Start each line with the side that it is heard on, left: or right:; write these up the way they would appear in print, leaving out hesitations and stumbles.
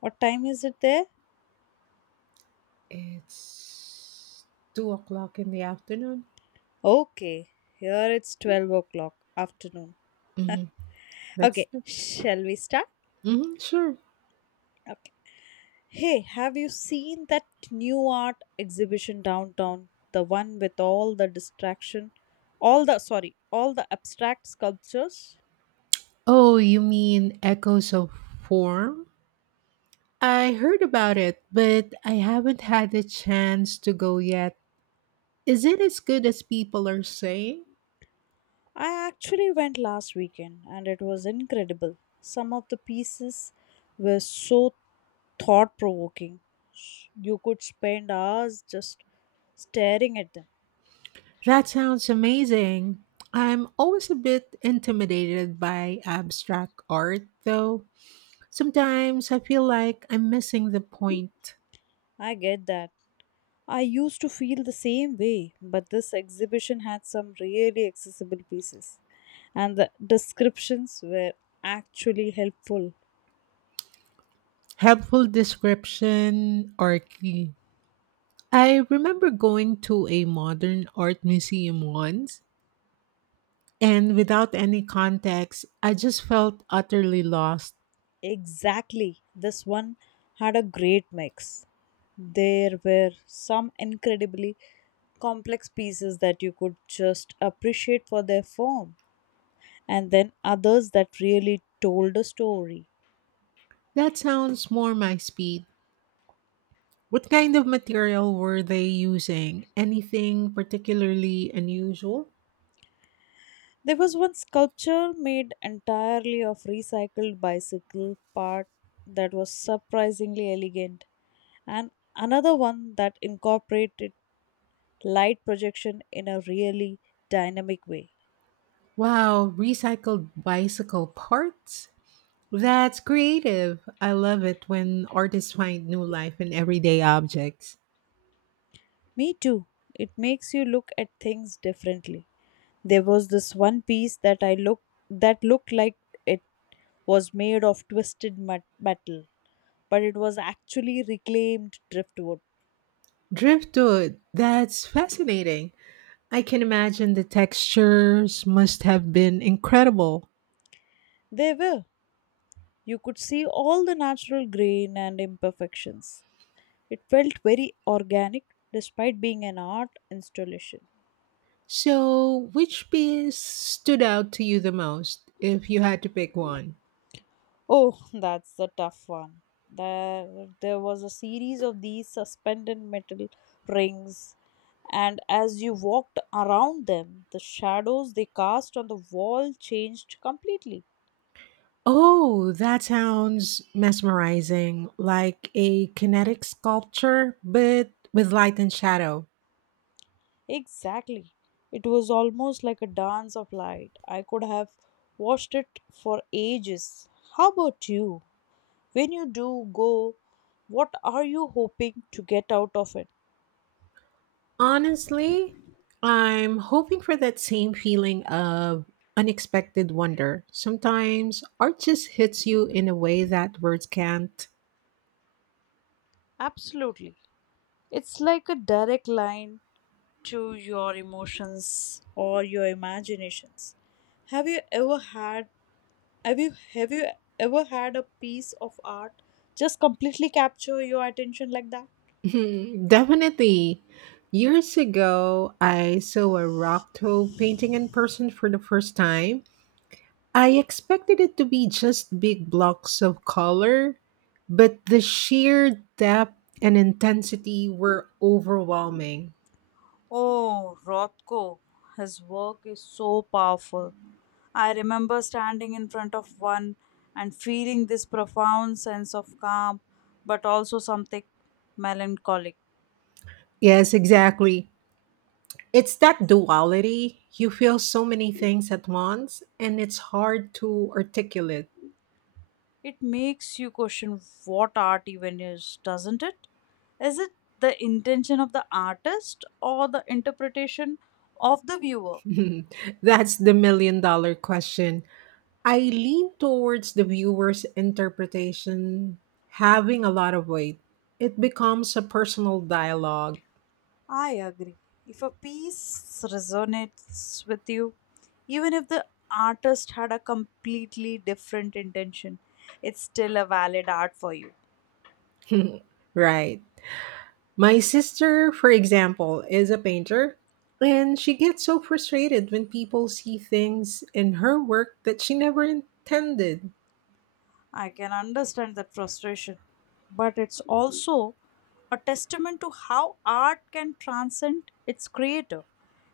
left: What time is it there?
right: It's 2 o'clock in the afternoon.
left: Okay, here it's 12 o'clock afternoon.
right: Hmm. That's
left: Okay, shall we start?
right: Sure.
left: Okay. Hey, have you seen that new art exhibition downtown? The one with all the distraction, all all the abstract sculptures?
right: Oh, you mean Echoes of Form? I heard about it, but I haven't had the chance to go yet. Is it as good as people are saying?
left: I actually went last weekend and it was incredible. Some of the pieces were so thought provoking. You could spend hours just staring at them.
right: That sounds amazing. I'm always a bit intimidated by abstract art, though. Sometimes I feel like I'm missing the point.
left: I get that. I used to feel the same way, but this exhibition had some really accessible pieces, and the descriptions were actually helpful.
right: Helpful description are key. I remember going to a modern art museum once, and without any context, I just felt utterly lost.
left: Exactly, this one had a great mix. There were some incredibly complex pieces that you could just appreciate for their form, and then others that really told a story.
right: That sounds more my speed. What kind of material were they using? Anything particularly unusual?
left: There was one sculpture made entirely of recycled bicycle part that was surprisingly elegant, and another one that incorporated light projection in a really dynamic way.
right: Wow, recycled bicycle parts? That's creative. I love it when artists find new life in everyday objects.
left: Me too, it makes you look at things differently. There was this one piece that I looked that looked like it was made of metal, but it was actually reclaimed driftwood.
right: Driftwood, that's fascinating. I can imagine the textures must have been incredible.
left: They were. You could see all the natural grain and imperfections. It felt very organic despite being an art installation.
right: So, which piece stood out to you the most if you had to pick one?
left: Oh, that's the tough one. There was a series of these suspended metal rings, and as you walked around them, the shadows they cast on the wall changed completely.
right: Oh, that sounds mesmerizing, like a kinetic sculpture, but with light and shadow.
left: Exactly. It was almost like a dance of light. I could have watched it for ages. How about you? When you do go, what are you hoping to get out of it?
right: Honestly, I'm hoping for that same feeling of unexpected wonder. Sometimes art just hits you in a way that words can't.
left: Absolutely. It's like a direct line to your emotions or your imaginations. Have you ever had have you ever had a piece of art just completely capture your attention like that?
right: Mhm, definitely. Years ago, I saw a rock toe painting in person for the first time. I expected it to be just big blocks of color, but the sheer depth and intensity were overwhelming.
left: Oh, Rothko, his work is so powerful. I remember standing in front of one and feeling this profound sense of calm, but also something melancholic.
right: Yes, exactly. It's that duality. You feel so many things at once, and it's hard to articulate.
left: It makes you question what art even is, doesn't it? Is it the intention of the artist or the interpretation of the viewer?
right: That's the million-dollar question. I lean towards the viewer's interpretation having a lot of weight. It becomes a personal dialogue.
left: I agree. If a piece resonates with you, even if the artist had a completely different intention, it's still a valid art for you.
right: Right. My sister, for example, is a painter, and she gets so frustrated when people see things in her work that she never intended.
left: I can understand that frustration, but it's also a testament to how art can transcend its creator.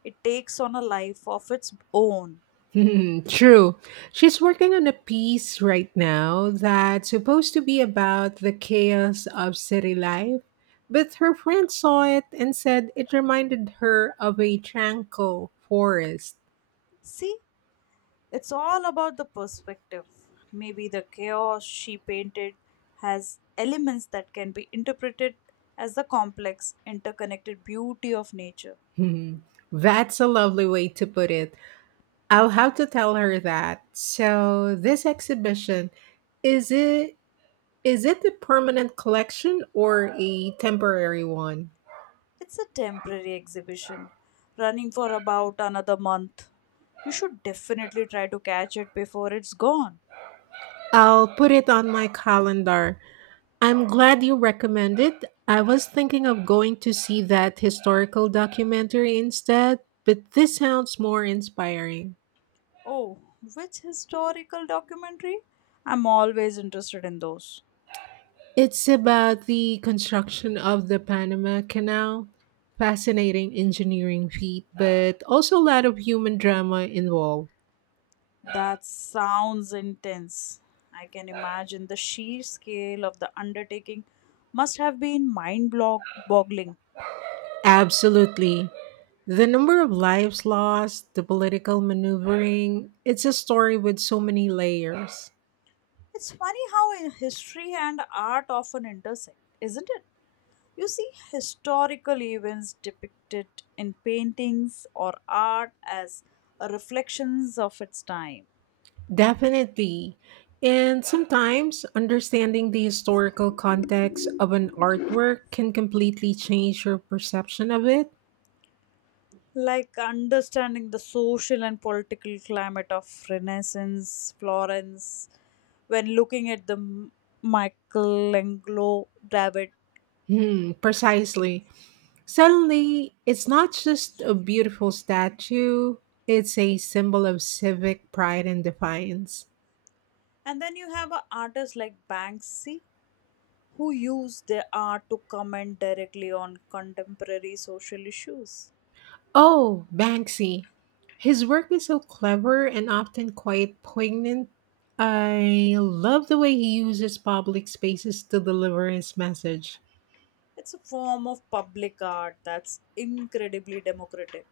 left: It takes on a life of its own.
right: Hmm, true. She's working on a piece right now that's supposed to be about the chaos of city life, but her friend saw it and said it reminded her of a tranquil forest.
left: See, it's all about the perspective. Maybe the chaos she painted has elements that can be interpreted as the complex, interconnected beauty of nature.
right: Hmm, that's a lovely way to put it. I'll have to tell her that. So, this exhibition, is it is it a permanent collection or a temporary one?
left: It's a temporary exhibition, running for about another month. You should definitely try to catch it before it's gone.
right: I'll put it on my calendar. I'm glad you recommended. I was thinking of going to see that historical documentary instead, but this sounds more inspiring.
left: Oh, which historical documentary? I'm always interested in those.
right: It's about the construction of the Panama Canal. Fascinating engineering feat, but also a lot of human drama involved.
left: That sounds intense. I can imagine the sheer scale of the undertaking must have been mind boggling.
right: Absolutely. The number of lives lost, the political maneuvering, it's a story with so many layers.
left: It's funny how in history and art often intersect, isn't it? You see historical events depicted in paintings or art as reflections of its time.
right: Definitely. And sometimes understanding the historical context of an artwork can completely change your perception of it.
left: Like understanding the social and political climate of Renaissance Florence when looking at the Michelangelo David.
right: Hmm, precisely. Suddenly, it's not just a beautiful statue, it's a symbol of civic pride and defiance.
left: And then you have a artists like Banksy who use their art to comment directly on contemporary social issues.
right: Oh, Banksy. His work is so clever and often quite poignant. I love the way he uses public spaces to deliver his message.
left: It's a form of public art that's incredibly democratic.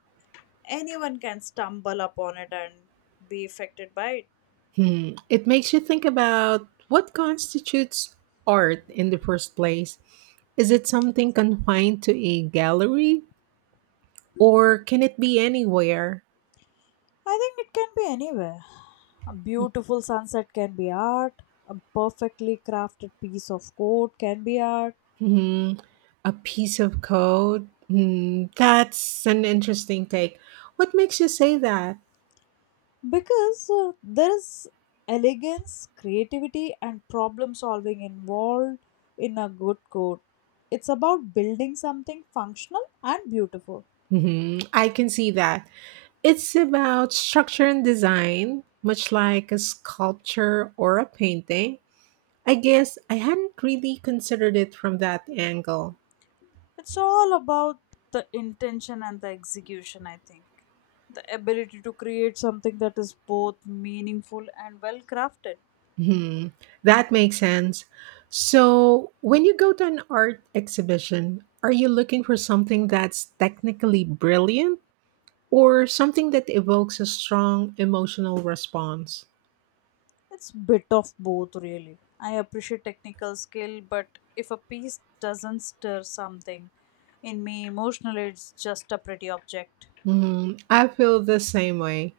left: Anyone can stumble upon it and be affected by it.
right: Hmm. It makes you think about what constitutes art in the first place. Is it something confined to a gallery or can it be anywhere?
left: I think it can be anywhere. A beautiful sunset can be art. A perfectly crafted piece of coat can be art.
right: Hmm. A piece of code? Hmm. That's an interesting take. What makes you say that?
left: Because there is elegance, creativity, and problem solving involved in a good coat. It's about building something functional and beautiful.
right: I can see that. It's about structure and design, much like a sculpture or a painting. I guess I hadn't really considered it from that angle.
left: It's all about the intention and the execution, I think. The ability to create something that is both meaningful and well crafted.
right: Hmm, that makes sense. So, when you go to an art exhibition, are you looking for something that's technically brilliant or something that evokes a strong emotional response?
left: It's bit of both really. I appreciate technical skill, but if a piece doesn't stir something in me emotionally, it's just a pretty object.
right: Hmm, I feel the same way.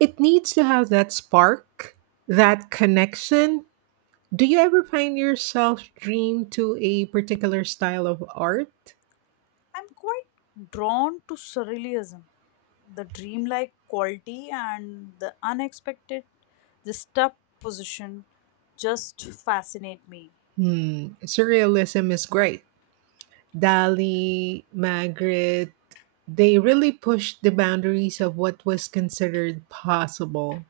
right: It needs to have that spark, that connection. Do you ever find yourself dream to a particular style of art?
left: I'm quite drawn to surrealism, the dreamlike quality and the unexpected, the step just fascinate me.
right: Hmm, surrealism is great. Dali, Magritte, they really pushed the boundaries of what was considered possible.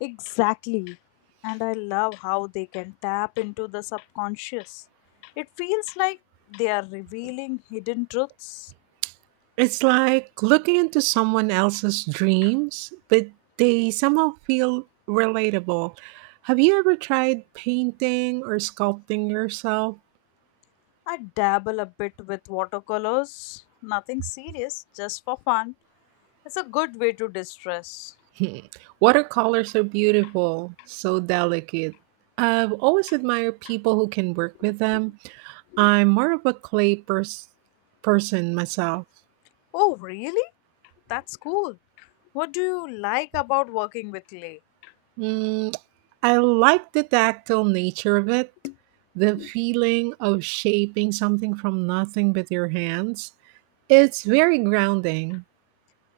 left: Exactly. And I love how they can tap into the subconscious. It feels like they are revealing hidden truths.
right: It's like looking into someone else's dreams, but they somehow feel relatable. Have you ever tried painting or sculpting yourself?
left: I dabble a bit with watercolors, nothing serious, just for fun. It's a good way to distress.
right: Watercolors are beautiful, so delicate. I've always admired people who can work with them. I'm more of a clay person myself.
left: Oh, really? That's cool. What do you like about working with clay?
right: Mm, I like the tactile nature of it, the feeling of shaping something from nothing with your hands. It's very grounding.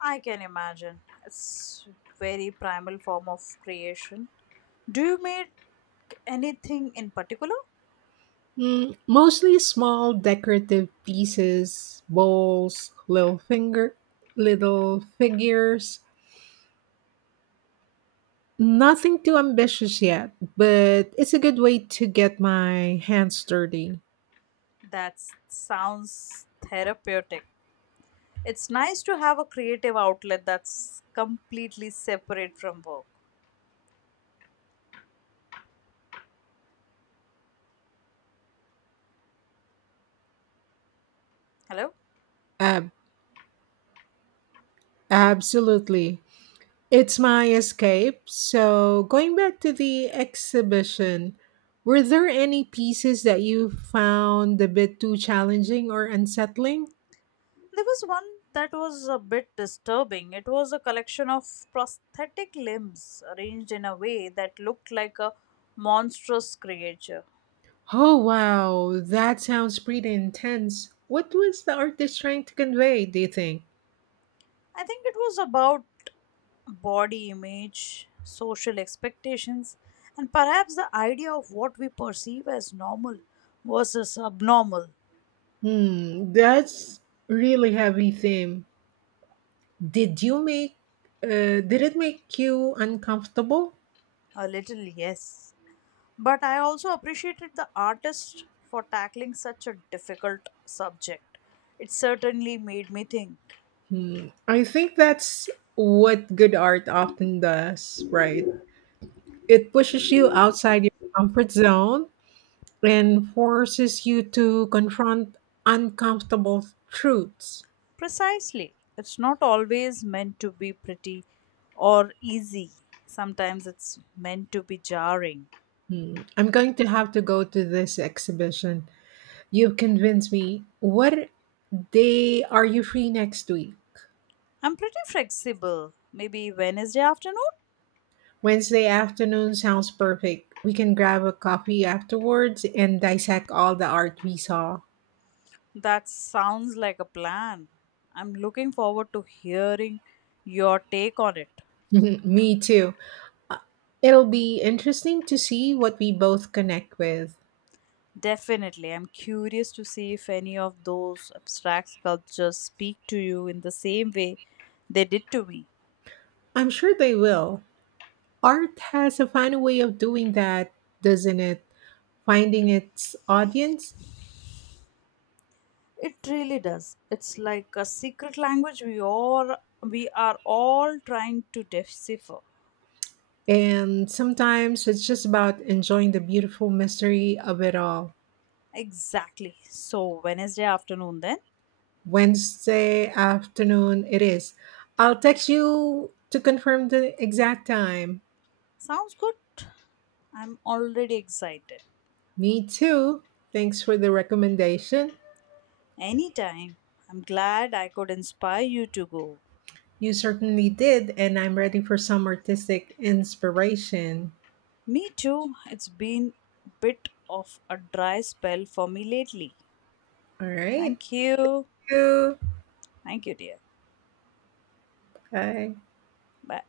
left: I can imagine. It's very primal form of creation. Do you make anything in particular?
right: Mm, mostly small decorative pieces, bowls, little finger, little figures. Nothing too ambitious yet, but it's a good way to get my hands dirty.
left: That sounds therapeutic. It's nice to have a creative outlet that's completely separate from work. Hello?
right: Ab- Absolutely. It's my escape. So, going back to the exhibition, were there any pieces that you found a bit too challenging or unsettling?
left: There was one that was a bit disturbing. It was a collection of prosthetic limbs arranged in a way that looked like a monstrous creature.
right: Oh, wow, that sounds pretty intense. What was the artist trying to convey, do you think?
left: I think it was about body image, social expectations, and perhaps the idea of what we perceive as normal versus abnormal.
right: Hmm, that's really heavy theme. Did you make did it make you uncomfortable?
left: A little, yes. But I also appreciated the artist for tackling such a difficult subject. It certainly made me think.
right: Hmm. I think that's what good art often does, right? It pushes you outside your comfort zone and forces you to confront uncomfortable truths.
left: Precisely. It's not always meant to be pretty or easy. Sometimes it's meant to be jarring.
right: Hmm. I'm going to have to go to this exhibition. You've convinced me. What day are you free next week?
left: I'm pretty flexible. Maybe Wednesday afternoon?
right: Wednesday afternoon sounds perfect. We can grab a coffee afterwards and dissect all the art we saw.
left: That sounds like a plan. I'm looking forward to hearing your take on it.
right: Me too. Uh, It'll be interesting to see what we both connect with.
left: Definitely. I'm curious to see if any of those abstract sculptures speak to you in the same way they did to me.
right: I'm sure they will. Art has a funny way of doing that, doesn't it? Finding its audience.
left: It really does. It's like a secret language we are all trying to decipher.
right: And sometimes it's just about enjoying the beautiful mystery of it all.
left: Exactly. So Wednesday afternoon then.
right: Wednesday afternoon it is. I'll text you to confirm the exact time.
left: Sounds good. I'm already excited.
right: Me too. Thanks for the recommendation.
left: Anytime. I'm glad I could inspire you to go.
right: You certainly did, and I'm ready for some artistic inspiration.
left: Me too. It's been a bit of a dry spell for me lately.
right: All right.
left: Thank you.
right: Thank you.
left: Thank you, dear.
right: Bye.
left: Bye.